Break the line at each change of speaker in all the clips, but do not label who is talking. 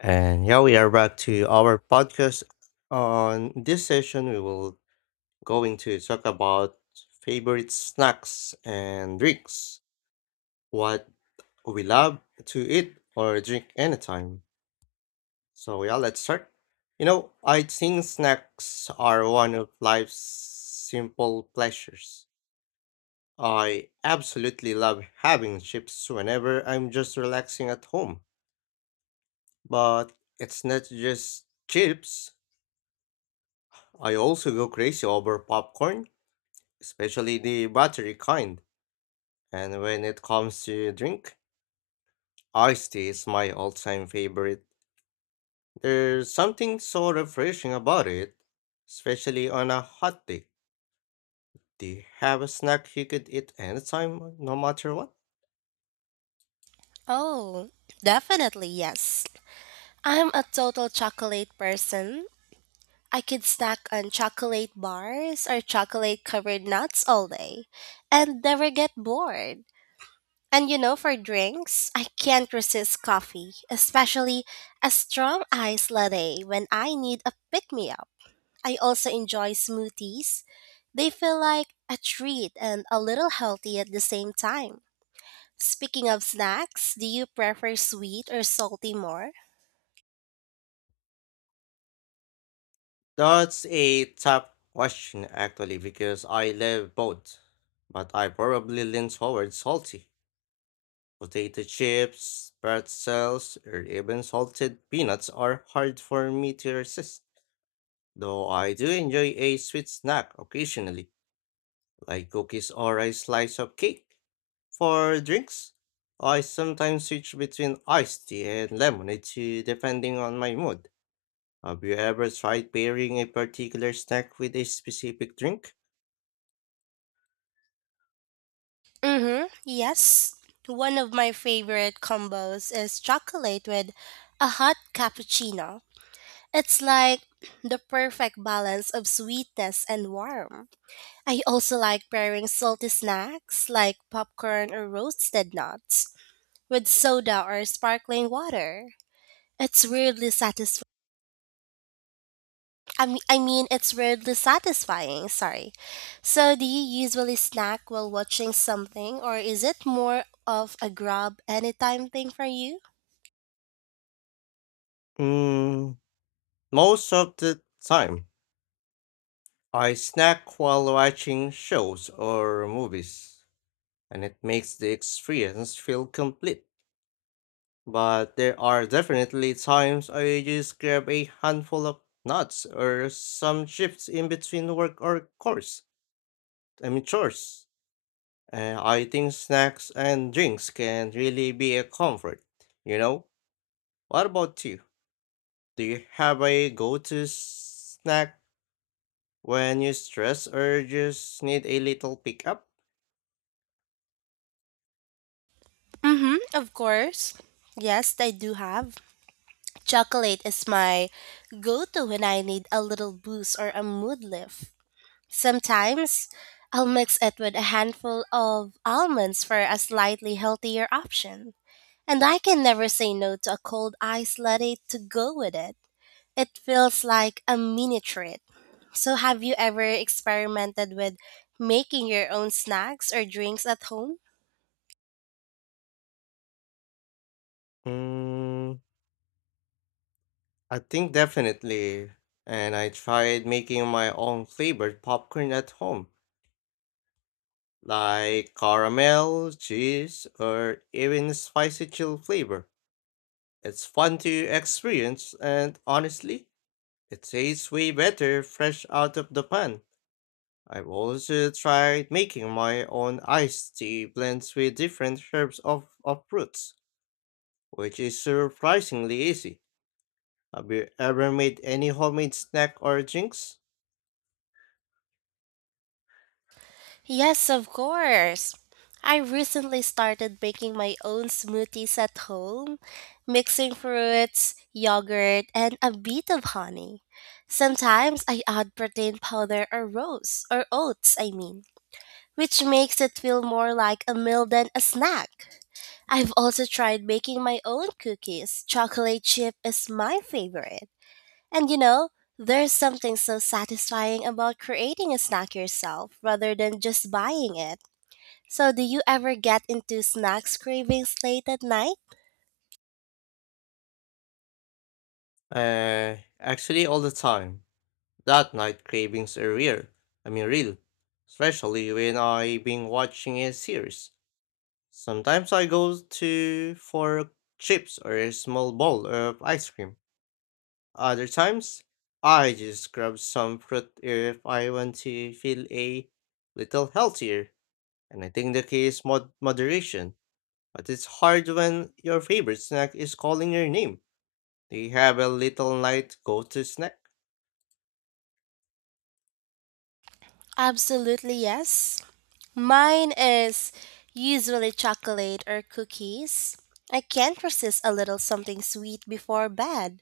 And yeah, we are back to our podcast. On this session, we will going to talk about favorite snacks and drinks, what we love to eat or drink anytime. So yeah, let's start. You know, I think snacks are one of life's simple pleasures. I absolutely love having chips whenever I'm just relaxing at home. But it's not just chips. I also go crazy over popcorn, especially the buttery kind. And when it comes to drink, iced tea is my all-time favorite. There's something so refreshing about it, especially on a hot day. Do you have a snack you could eat anytime, no matter what?
Oh, definitely yes. I'm a total chocolate person. I could snack on chocolate bars or chocolate covered nuts all day and never get bored. For drinks, I can't resist coffee, especially a strong iced latte when I need a pick me up. I also enjoy smoothies. They feel like a treat and a little healthy at the same time. Speaking of snacks, do you prefer sweet or salty more?
That's a tough question actually because I love both, but I probably lean towards salty. Potato chips, pretzels, or even salted peanuts are hard for me to resist, though I do enjoy a sweet snack occasionally, like cookies or a slice of cake. For drinks, I sometimes switch between iced tea and lemonade too, depending on my mood. Have you ever tried pairing a particular snack with a specific drink?
Mm-hmm. Yes. One of my favorite combos is chocolate with a hot cappuccino. It's like the perfect balance of sweetness and warmth. I also like pairing salty snacks like popcorn or roasted nuts with soda or sparkling water. It's weirdly satisfying it's weirdly satisfying. Sorry. So, do you usually snack while watching something, or is it more of a grab anytime thing for you?
Mm, Most of the time, I snack while watching shows or movies, and it makes the experience feel complete. But there are definitely times I just grab a handful of nuts or some chips in between work or course. I mean chores. And I think snacks and drinks can really be a comfort. You know? What about you? Do you have a go-to snack when you stress or just need a little pick-up?
Mm-hmm. Of course. Yes, I do have. Chocolate is my go-to when I need a little boost or a mood lift. Sometimes I'll mix it with a handful of almonds for a slightly healthier option. And I can never say no to a cold iced latte to go with it. It feels like a mini treat. So, have you ever experimented with making your own snacks or drinks at home?
Hmm. I think definitely. And I tried making my own flavored popcorn at home, like caramel, cheese, or even spicy chill flavor. It's fun to experience, and honestly, it tastes way better fresh out of the pan. I've also tried making my own iced tea blends with different herbs of fruits, which is surprisingly easy. Have you ever made any homemade snack or drinks?
Yes, of course. I recently started making my own smoothies at home, mixing fruits, yogurt, and a bit of honey. Sometimes I add protein powder or rose, or oats, I mean, which makes it feel more like a meal than a snack. I've also tried making my own cookies. Chocolate chip is my favorite. And you know, there's something so satisfying about creating a snack yourself rather than just buying it. So, do you ever get into snacks cravings late at night?
Actually, all the time. That night cravings are real. Real. Especially when I've been watching a series. Sometimes I go to for chips or a small bowl of ice cream. Other times, I just grab some fruit if I want to feel a little healthier. And I think the key is moderation. But it's hard when your favorite snack is calling your name. Do you have a little night go-to snack?
Absolutely, yes. Mine is usually chocolate or cookies. I can't resist a little something sweet before bed.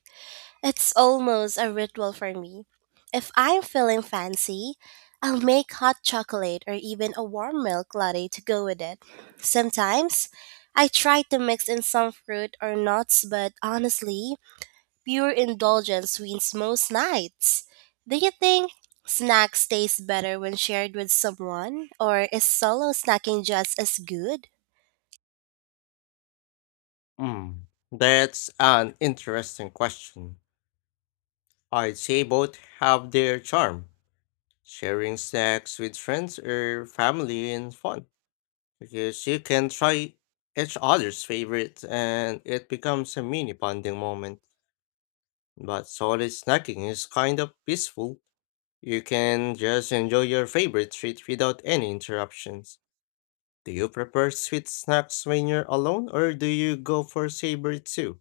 It's almost a ritual for me. If I'm feeling fancy, I'll make hot chocolate or even a warm milk latte to go with it. Sometimes, I try to mix in some fruit or nuts, but honestly, pure indulgence wins most nights. Do you think snacks taste better when shared with someone, or is solo snacking just as good?
Mm, That's an interesting question. I'd say both have their charm. Sharing snacks with friends or family is fun because you can try each other's favorites and it becomes a mini bonding moment. But solid snacking is kind of peaceful. You can just enjoy your favorite treat without any interruptions. Do you prefer sweet snacks when you're alone or do you go for savory too?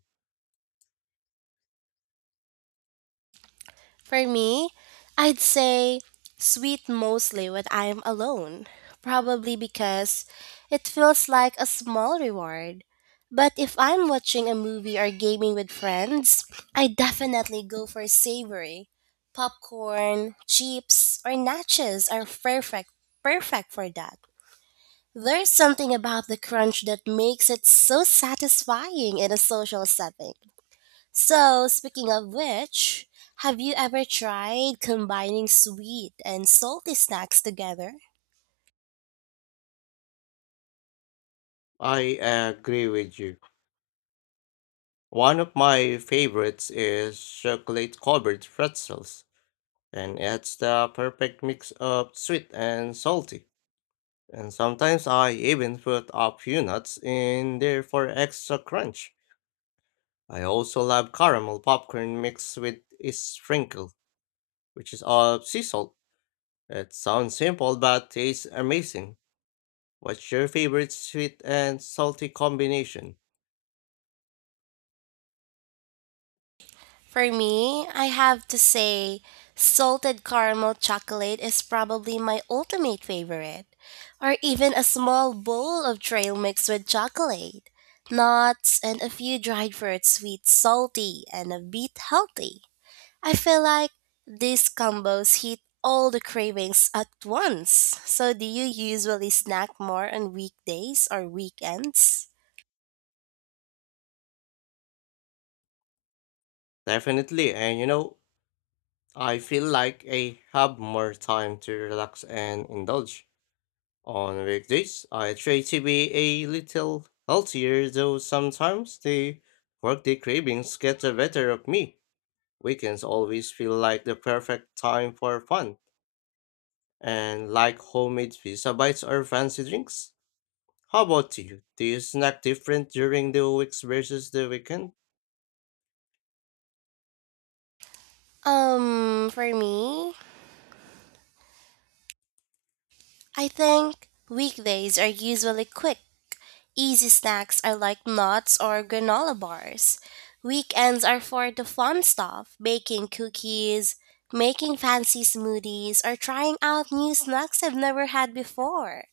For me, I'd say sweet mostly when I'm alone, probably because it feels like a small reward. But if I'm watching a movie or gaming with friends, I definitely go for savory. Popcorn, chips, or nachos are perfect for that. There's something about the crunch that makes it so satisfying in a social setting. So, speaking of which, have you ever tried combining sweet and salty snacks together?
I agree with you. One of my favorites is chocolate covered pretzels, and it's the perfect mix of sweet and salty. And sometimes I even put a few nuts in there for extra crunch. I also love caramel popcorn mixed with a sprinkle, which is of sea salt. It sounds simple but tastes amazing. What's your favorite sweet and salty combination?
For me, I have to say, salted caramel chocolate is probably my ultimate favorite, or even a small bowl of trail mix with chocolate, nuts, and a few dried fruits, sweet, salty, and a bit healthy. I feel like these combos hit all the cravings at once. So, do you usually snack more on weekdays or weekends?
Definitely, and you know, I feel like I have more time to relax and indulge. On weekdays, I try to be a little healthier, though sometimes the workday cravings get the better of me. Weekends always feel like the perfect time for fun, and like homemade pizza bites or fancy drinks. How about you? Do you snack different during the weeks versus the weekend?
For me, I think weekdays are usually quick. Easy snacks are like nuts or granola bars. Weekends are for the fun stuff, baking cookies, making fancy smoothies, or trying out new snacks I've never had before.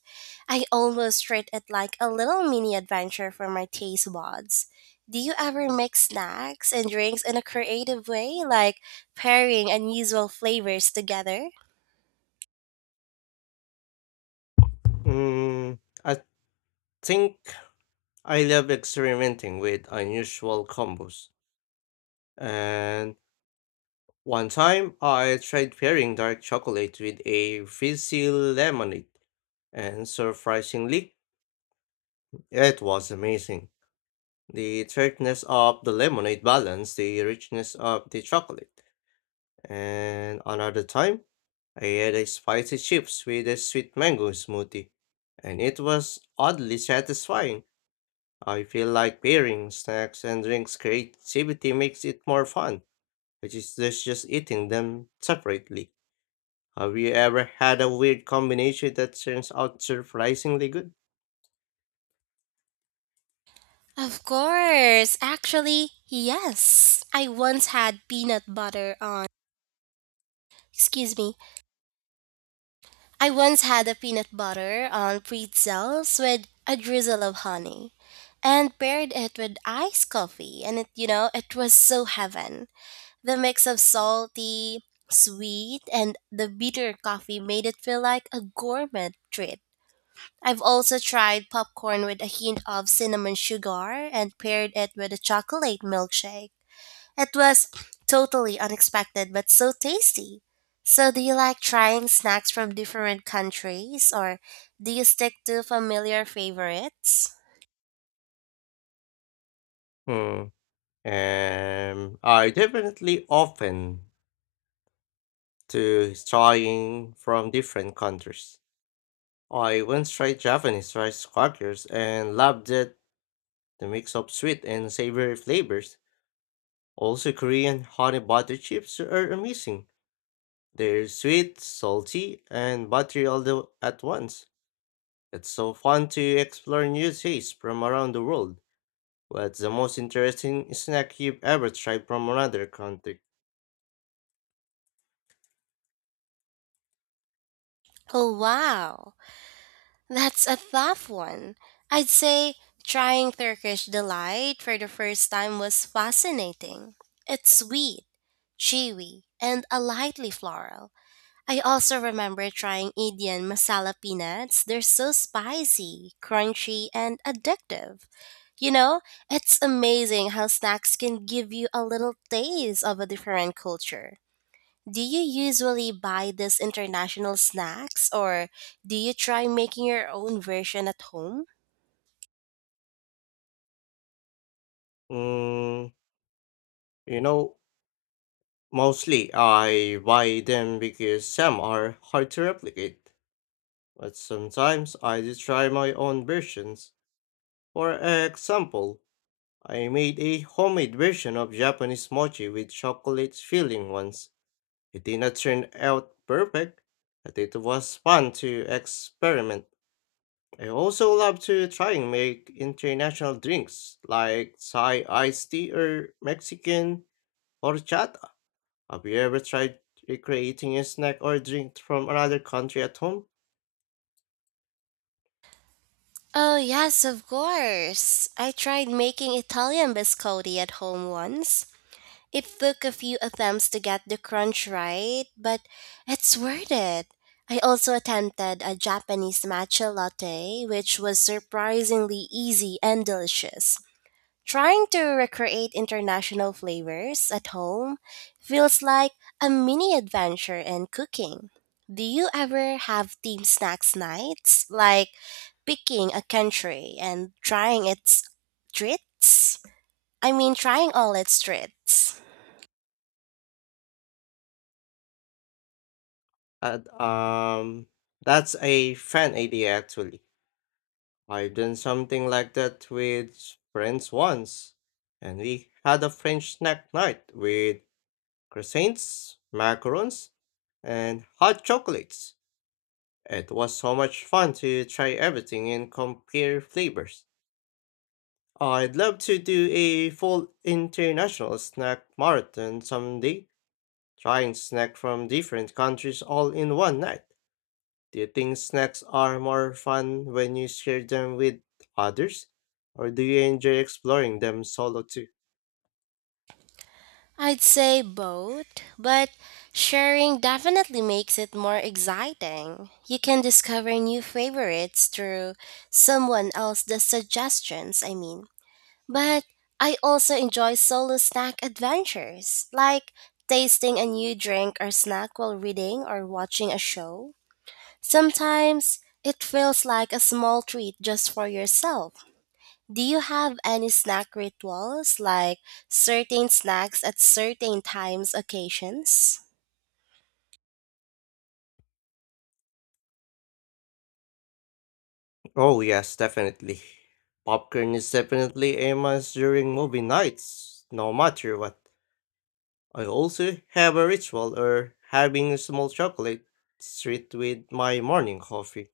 I almost treat it like a little mini adventure for my taste buds. Do you ever mix snacks and drinks in a creative way, like pairing unusual flavors together?
Mm, I think I love experimenting with unusual combos, and one time I tried pairing dark chocolate with a fizzy lemonade, and surprisingly, it was amazing. The tartness of the lemonade balanced the richness of the chocolate. And another time, I had a spicy chips with a sweet mango smoothie, and it was oddly satisfying. I feel like pairing snacks and drinks creativity makes it more fun, which is just eating them separately. Have you ever had a weird combination that turns out surprisingly good?
Of course! Actually, yes! I once had peanut butter on, excuse me, I once had a peanut butter on pretzels with a drizzle of honey and paired it with iced coffee, and it was so heaven. The mix of salty, sweet, and the bitter coffee made it feel like a gourmet treat. I've also tried popcorn with a hint of cinnamon sugar and paired it with a chocolate milkshake. It was totally unexpected but so tasty. So, do you like trying snacks from different countries or do you stick to familiar favorites?
Hmm. I definitely open to trying from different countries. I once tried Japanese rice crackers and loved it, the mix of sweet and savory flavors. Also, Korean honey butter chips are amazing. They're sweet, salty, and buttery at once. It's so fun to explore new tastes from around the world. What's the most interesting snack you've ever tried from another country?
Oh, wow. That's a tough one. I'd say trying Turkish delight for the first time was fascinating. It's sweet, chewy, and a lightly floral. I also remember trying Indian masala peanuts. They're so spicy, crunchy, and addictive. You know, it's amazing how snacks can give you a little taste of a different culture. Do you usually buy these international snacks or do you try making your own version at home?
Mm, you know, Mostly I buy them because some are hard to replicate, but sometimes I do try my own versions. For example, I made a homemade version of Japanese mochi with chocolate filling once. It did not turn out perfect, but it was fun to experiment. I also love to try and make international drinks like Thai iced tea or Mexican horchata. Have you ever tried recreating a snack or drink from another country at home?
Oh, yes, of course. I tried making Italian biscotti at home once. It took a few attempts to get the crunch right, but it's worth it. I also attempted a Japanese matcha latte, which was surprisingly easy and delicious. Trying to recreate international flavors at home feels like a mini adventure in cooking. Do you ever have team snacks nights, like picking a country and trying its treats? trying all its treats.
And, um, that's a fun idea actually. I've done something like that with friends once, and we had a French snack night with croissants, macarons, and hot chocolates. It was so much fun to try everything and compare flavors. I'd love to do a full international snack marathon someday, trying snacks from different countries all in one night. Do you think snacks are more fun when you share them with others? Or do you enjoy exploring them solo too?
I'd say both, but sharing definitely makes it more exciting. You can discover new favorites through someone else's suggestions. But I also enjoy solo snack adventures, like tasting a new drink or snack while reading or watching a show. Sometimes it feels like a small treat just for yourself. Do you have any snack rituals, like certain snacks at certain times, occasions?
Oh, yes, definitely. Popcorn is definitely a must during movie nights, no matter what. I also have a ritual of having a small chocolate treat with my morning coffee.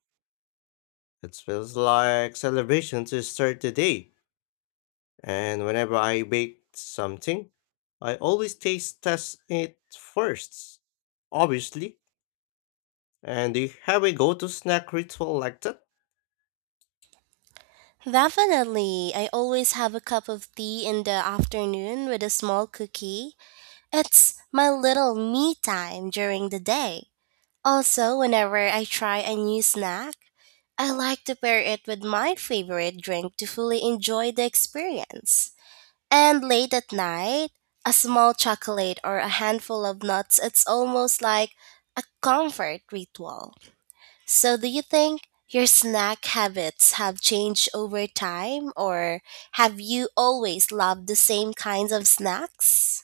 It feels like celebration to start the day. And whenever I bake something, I always taste test it first, obviously. And do you have a go-to snack ritual like that?
Definitely. I always have a cup of tea in the afternoon with a small cookie. It's my little me time during the day. Also, whenever I try a new snack, I like to pair it with my favorite drink to fully enjoy the experience. And late at night, a small chocolate or a handful of nuts, it's almost like a comfort ritual. So, do you think your snack habits have changed over time, or have you always loved the same kinds of snacks?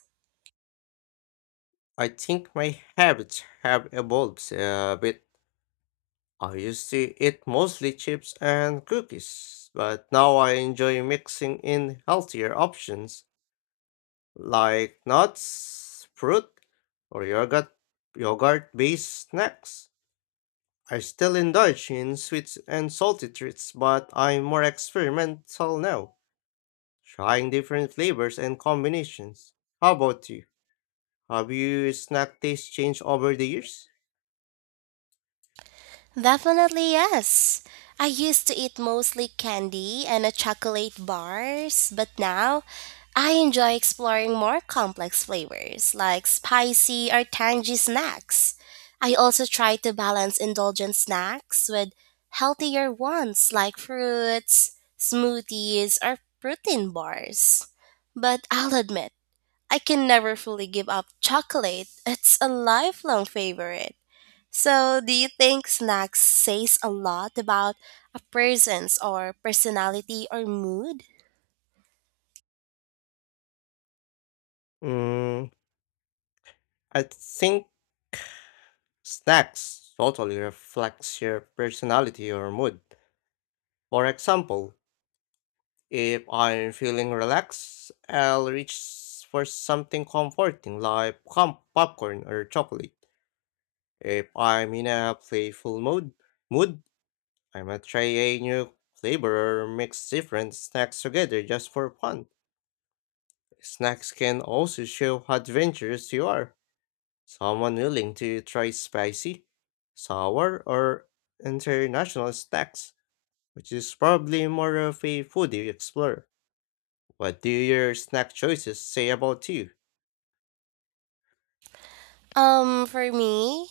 I think my habits have evolved a bit. I used to eat mostly chips and cookies, but now I enjoy mixing in healthier options like nuts, fruit, or yogurt based snacks. I still indulge in sweets and salty treats, but I'm more experimental now, trying different flavors and combinations. How about you? Have your snack taste changed over the years?
Definitely yes. I used to eat mostly candy and a chocolate bars, but now I enjoy exploring more complex flavors like spicy or tangy snacks. I also try to balance indulgent snacks with healthier ones like fruits, smoothies, or protein bars. But I'll admit, I can never fully give up chocolate. It's a lifelong favorite. So, do you think snacks says a lot about a person's or personality or mood?
Mm, I think snacks totally reflects your personality or mood. For example, if I'm feeling relaxed, I'll reach for something comforting like popcorn or chocolate. If I'm in a playful mood, I might try a new flavor or mix different snacks together just for fun. Snacks can also show how adventurous you are. Someone willing to try spicy, sour, or international snacks, which is probably more of a foodie explorer. What do your snack choices say about you?
For me,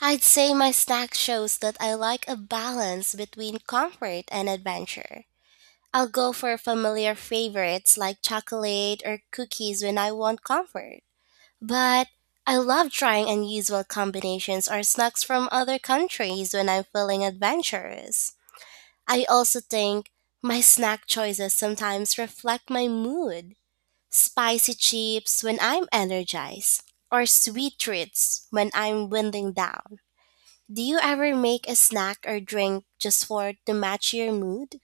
I'd say my snack shows that I like a balance between comfort and adventure. I'll go for familiar favorites like chocolate or cookies when I want comfort. But I love trying unusual combinations or snacks from other countries when I'm feeling adventurous. I also think my snack choices sometimes reflect my mood. Spicy chips when I'm energized, or sweet treats when I'm winding down. Do you ever make a snack or drink just for to match your mood?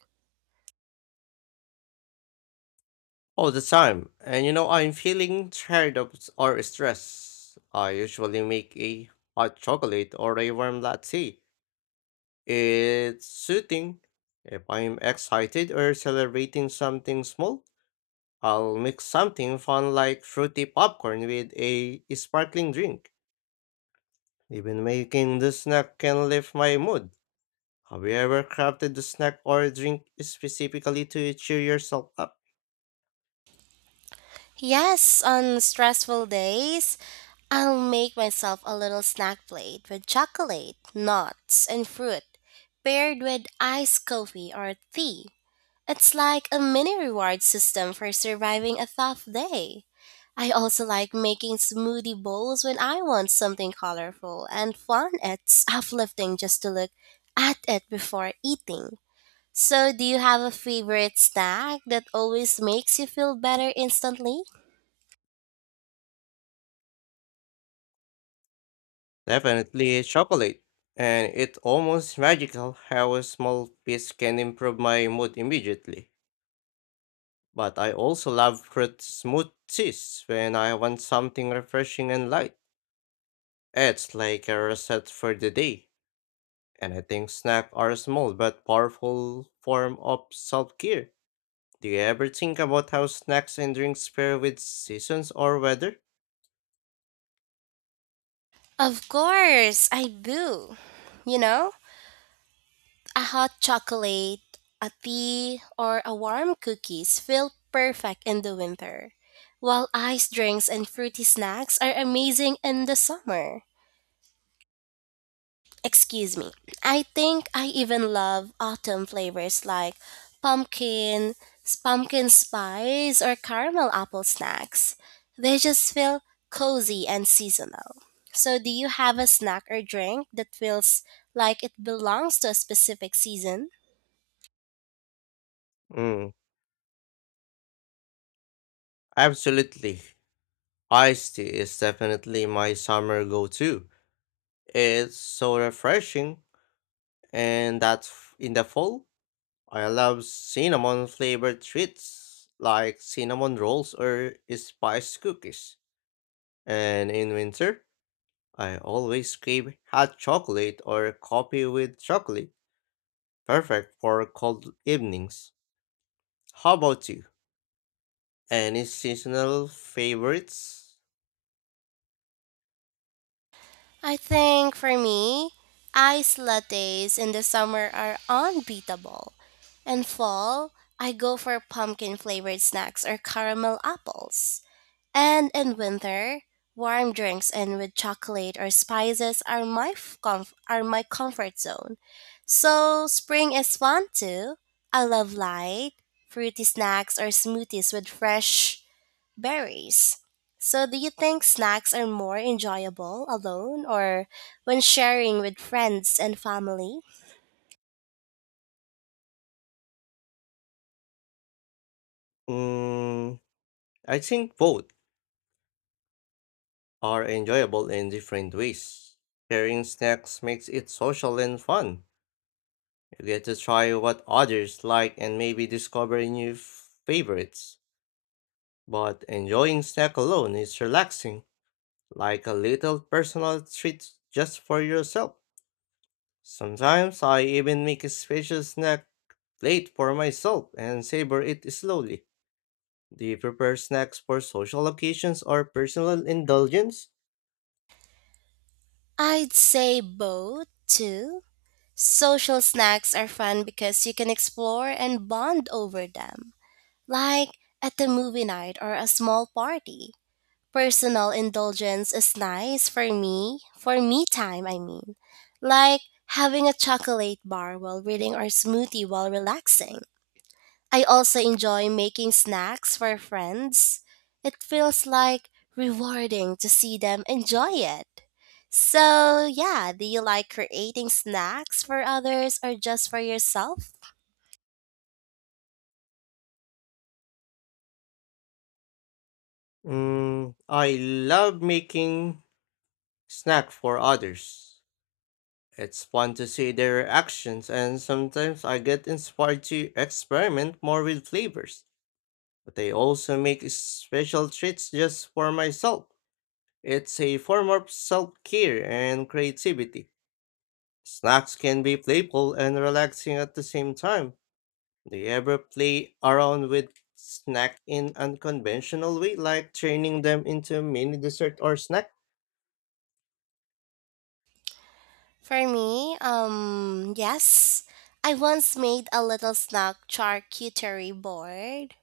All the time, and you know, I'm feeling tired or stressed. I usually make a hot chocolate or a warm latte. It's soothing. If I'm excited or celebrating something small, I'll mix something fun like fruity popcorn with a sparkling drink. Even making the snack can lift my mood. Have you ever crafted the snack or drink specifically to cheer yourself up?
Yes, on stressful days, I'll make myself a little snack plate with chocolate, nuts, and fruit, paired with iced coffee or tea. It's like a mini reward system for surviving a tough day. I also like making smoothie bowls when I want something colorful and fun. It's uplifting just to look at it before eating. So, do you have a favorite snack that always makes you feel better instantly?
Definitely chocolate. And it's almost magical how a small piece can improve my mood immediately. But I also love fruit smoothies when I want something refreshing and light. It's like a reset for the day. And I think snacks are a small but powerful form of self care. Do you ever think about how snacks and drinks pair with seasons or weather?
Of course, I do. You know, a hot chocolate, a tea, or a warm cookies feel perfect in the winter, while iced drinks and fruity snacks are amazing in the summer. Excuse me. I think I even love autumn flavors like pumpkin, pumpkin spice, or caramel apple snacks. They just feel cozy and seasonal. So, do you have a snack or drink that feels like it belongs to a specific season?
Mm, Absolutely. Iced tea is definitely my summer go to. It's so refreshing, and in the fall, I love cinnamon flavored treats like cinnamon rolls or spice cookies. And in winter, I always crave hot chocolate or coffee with chocolate, perfect for cold evenings. How about you? Any seasonal favorites?
I think for me, ice lattes in the summer are unbeatable. In fall, I go for pumpkin flavored snacks or caramel apples. And in winter, warm drinks and with chocolate or spices are my comfort zone. So spring is fun too. I love light, fruity snacks or smoothies with fresh berries. So, do you think snacks are more enjoyable alone or when sharing with friends and family?
Mm, I think both are enjoyable in different ways. Sharing snacks makes it social and fun. You get to try what others like and maybe discover new favorites. But enjoying snack alone is relaxing, like a little personal treat just for yourself. Sometimes I even make a special snack plate for myself and savor it slowly. Do you prepare snacks for social occasions or personal indulgence?
I'd say both, too. Social snacks are fun because you can explore and bond over them, like at the movie night or a small party. Personal indulgence is nice for me time, I mean, like having a chocolate bar while reading or smoothie while relaxing. I also enjoy making snacks for friends. It feels like rewarding to see them enjoy it. So, yeah, do you like creating snacks for others or just for yourself?
I love making snack for others. It's fun to see their reactions, and sometimes I get inspired to experiment more with flavors. But I also make special treats just for myself. It's a form of self care and creativity. Snacks can be playful and relaxing at the same time. Do you ever play around with snack in unconventional way, like turning them into mini dessert or snack?
For me, yes. I once made a little snack charcuterie board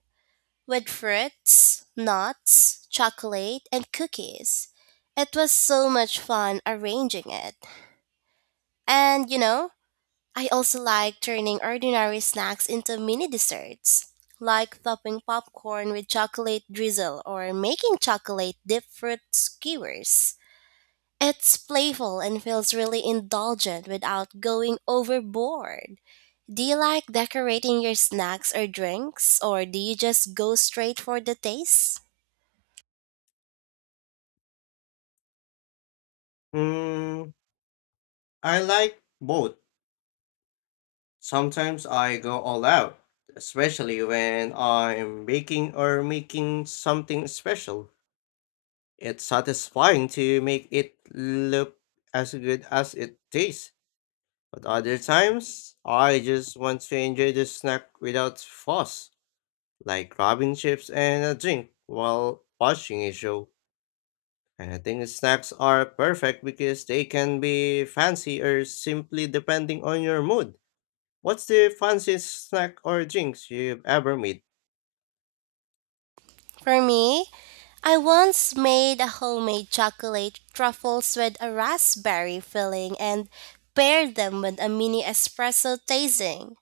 with fruits, nuts, chocolate, and cookies. It was so much fun arranging it. And you know, I also like turning ordinary snacks into mini desserts, like topping popcorn with chocolate drizzle or making chocolate dip fruit skewers. It's playful and feels really indulgent without going overboard. Do you like decorating your snacks or drinks, or do you just go straight for the taste?
Mm, I like both. Sometimes I go all out, especially when I'm baking or making something special. It's satisfying to make it look as good as it tastes, but other times I just want to enjoy the snack without fuss, like grabbing chips and a drink while watching a show. And I think snacks are perfect because they can be fancy or simply depending on your mood. What's the fanciest snack or drinks you've ever made?
For me, I once made a homemade chocolate truffles with a raspberry filling and paired them with a mini espresso tasting.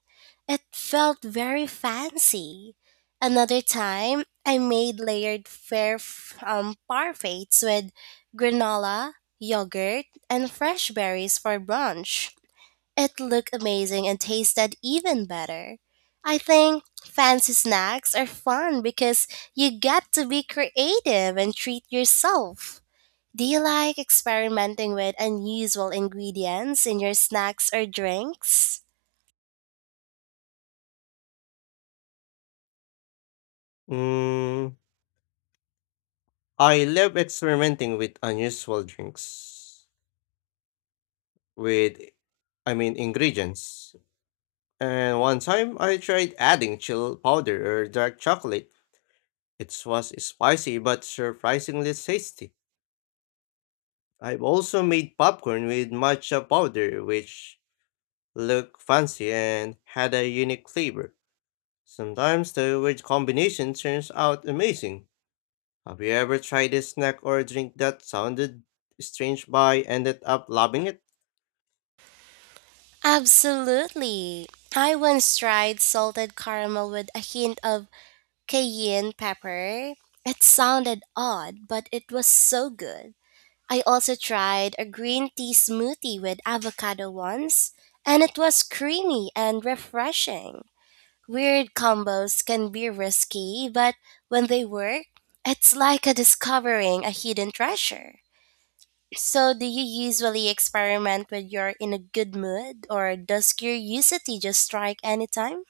It felt very fancy. Another time, I made layered fair parfaits with granola, yogurt, and fresh berries for brunch. It looked amazing and tasted even better. I think fancy snacks are fun because you get to be creative and treat yourself. Do you like experimenting with unusual ingredients in your snacks or drinks?
Mm, I love experimenting with unusual drinks. With, Ingredients. And one time I tried adding chill powder or dark chocolate. It was spicy but surprisingly tasty. I've also made popcorn with matcha powder, which looked fancy and had a unique flavor. Sometimes the weird combination turns out amazing. Have you ever tried a snack or drink that sounded strange but ended up loving it?
Absolutely. I once tried salted caramel with a hint of cayenne pepper. It sounded odd, but it was so good. I also tried a green tea smoothie with avocado once, and it was creamy and refreshing. Weird combos can be risky, but when they work, it's like a discovering a hidden treasure. So, do you usually experiment when you're in a good mood, or does curiosity just strike anytime?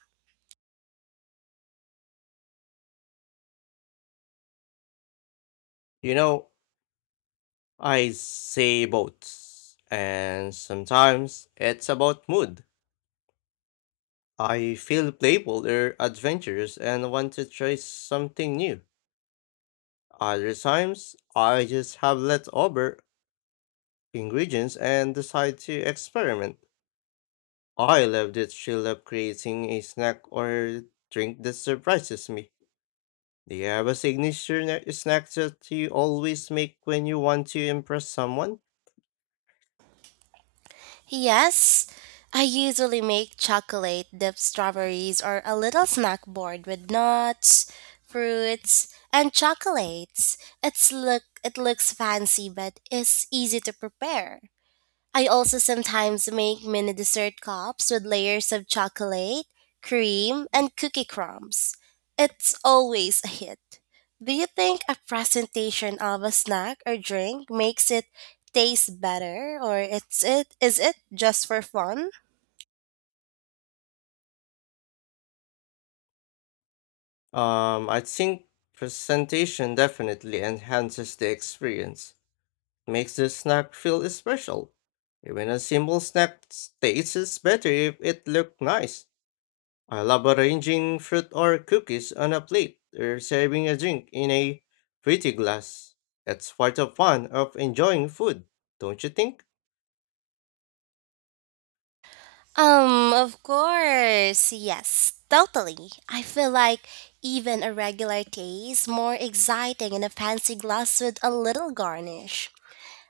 You know, I say both. And sometimes it's about mood. I feel playful or adventurous and want to try something new. Other times, I just have leftover ingredients and decide to experiment. I love the thrill of creating a snack or drink that surprises me. Do you have a signature snack that you always make when you want to impress someone?
Yes, I usually make chocolate dipped strawberries or a little snack board with nuts, fruits, and chocolates. It looks fancy but is easy to prepare. I also sometimes make mini dessert cups with layers of chocolate, cream, and cookie crumbs. It's always a hit. Do you think a presentation of a snack or drink makes it taste better or it's it is it just for fun?
I think presentation definitely enhances the experience. Makes the snack feel special. Even a simple snack tastes better if it looked nice. I love arranging fruit or cookies on a plate or serving a drink in a pretty glass. That's part of fun of enjoying food, don't you think?
Of course. Yes, totally. I feel like even a regular taste more exciting in a fancy glass with a little garnish.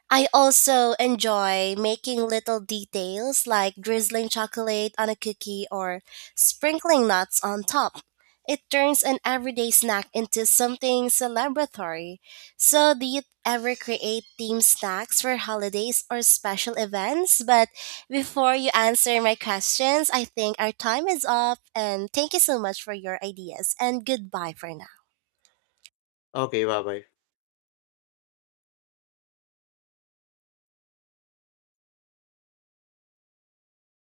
I also enjoy making little details like drizzling chocolate on a cookie or sprinkling nuts on top. It turns an everyday snack into something celebratory. So, do you ever create themed snacks for holidays or special events? But before you answer my questions, I think our time is up. And thank you so much for your ideas, and goodbye for now.
Okay, bye bye.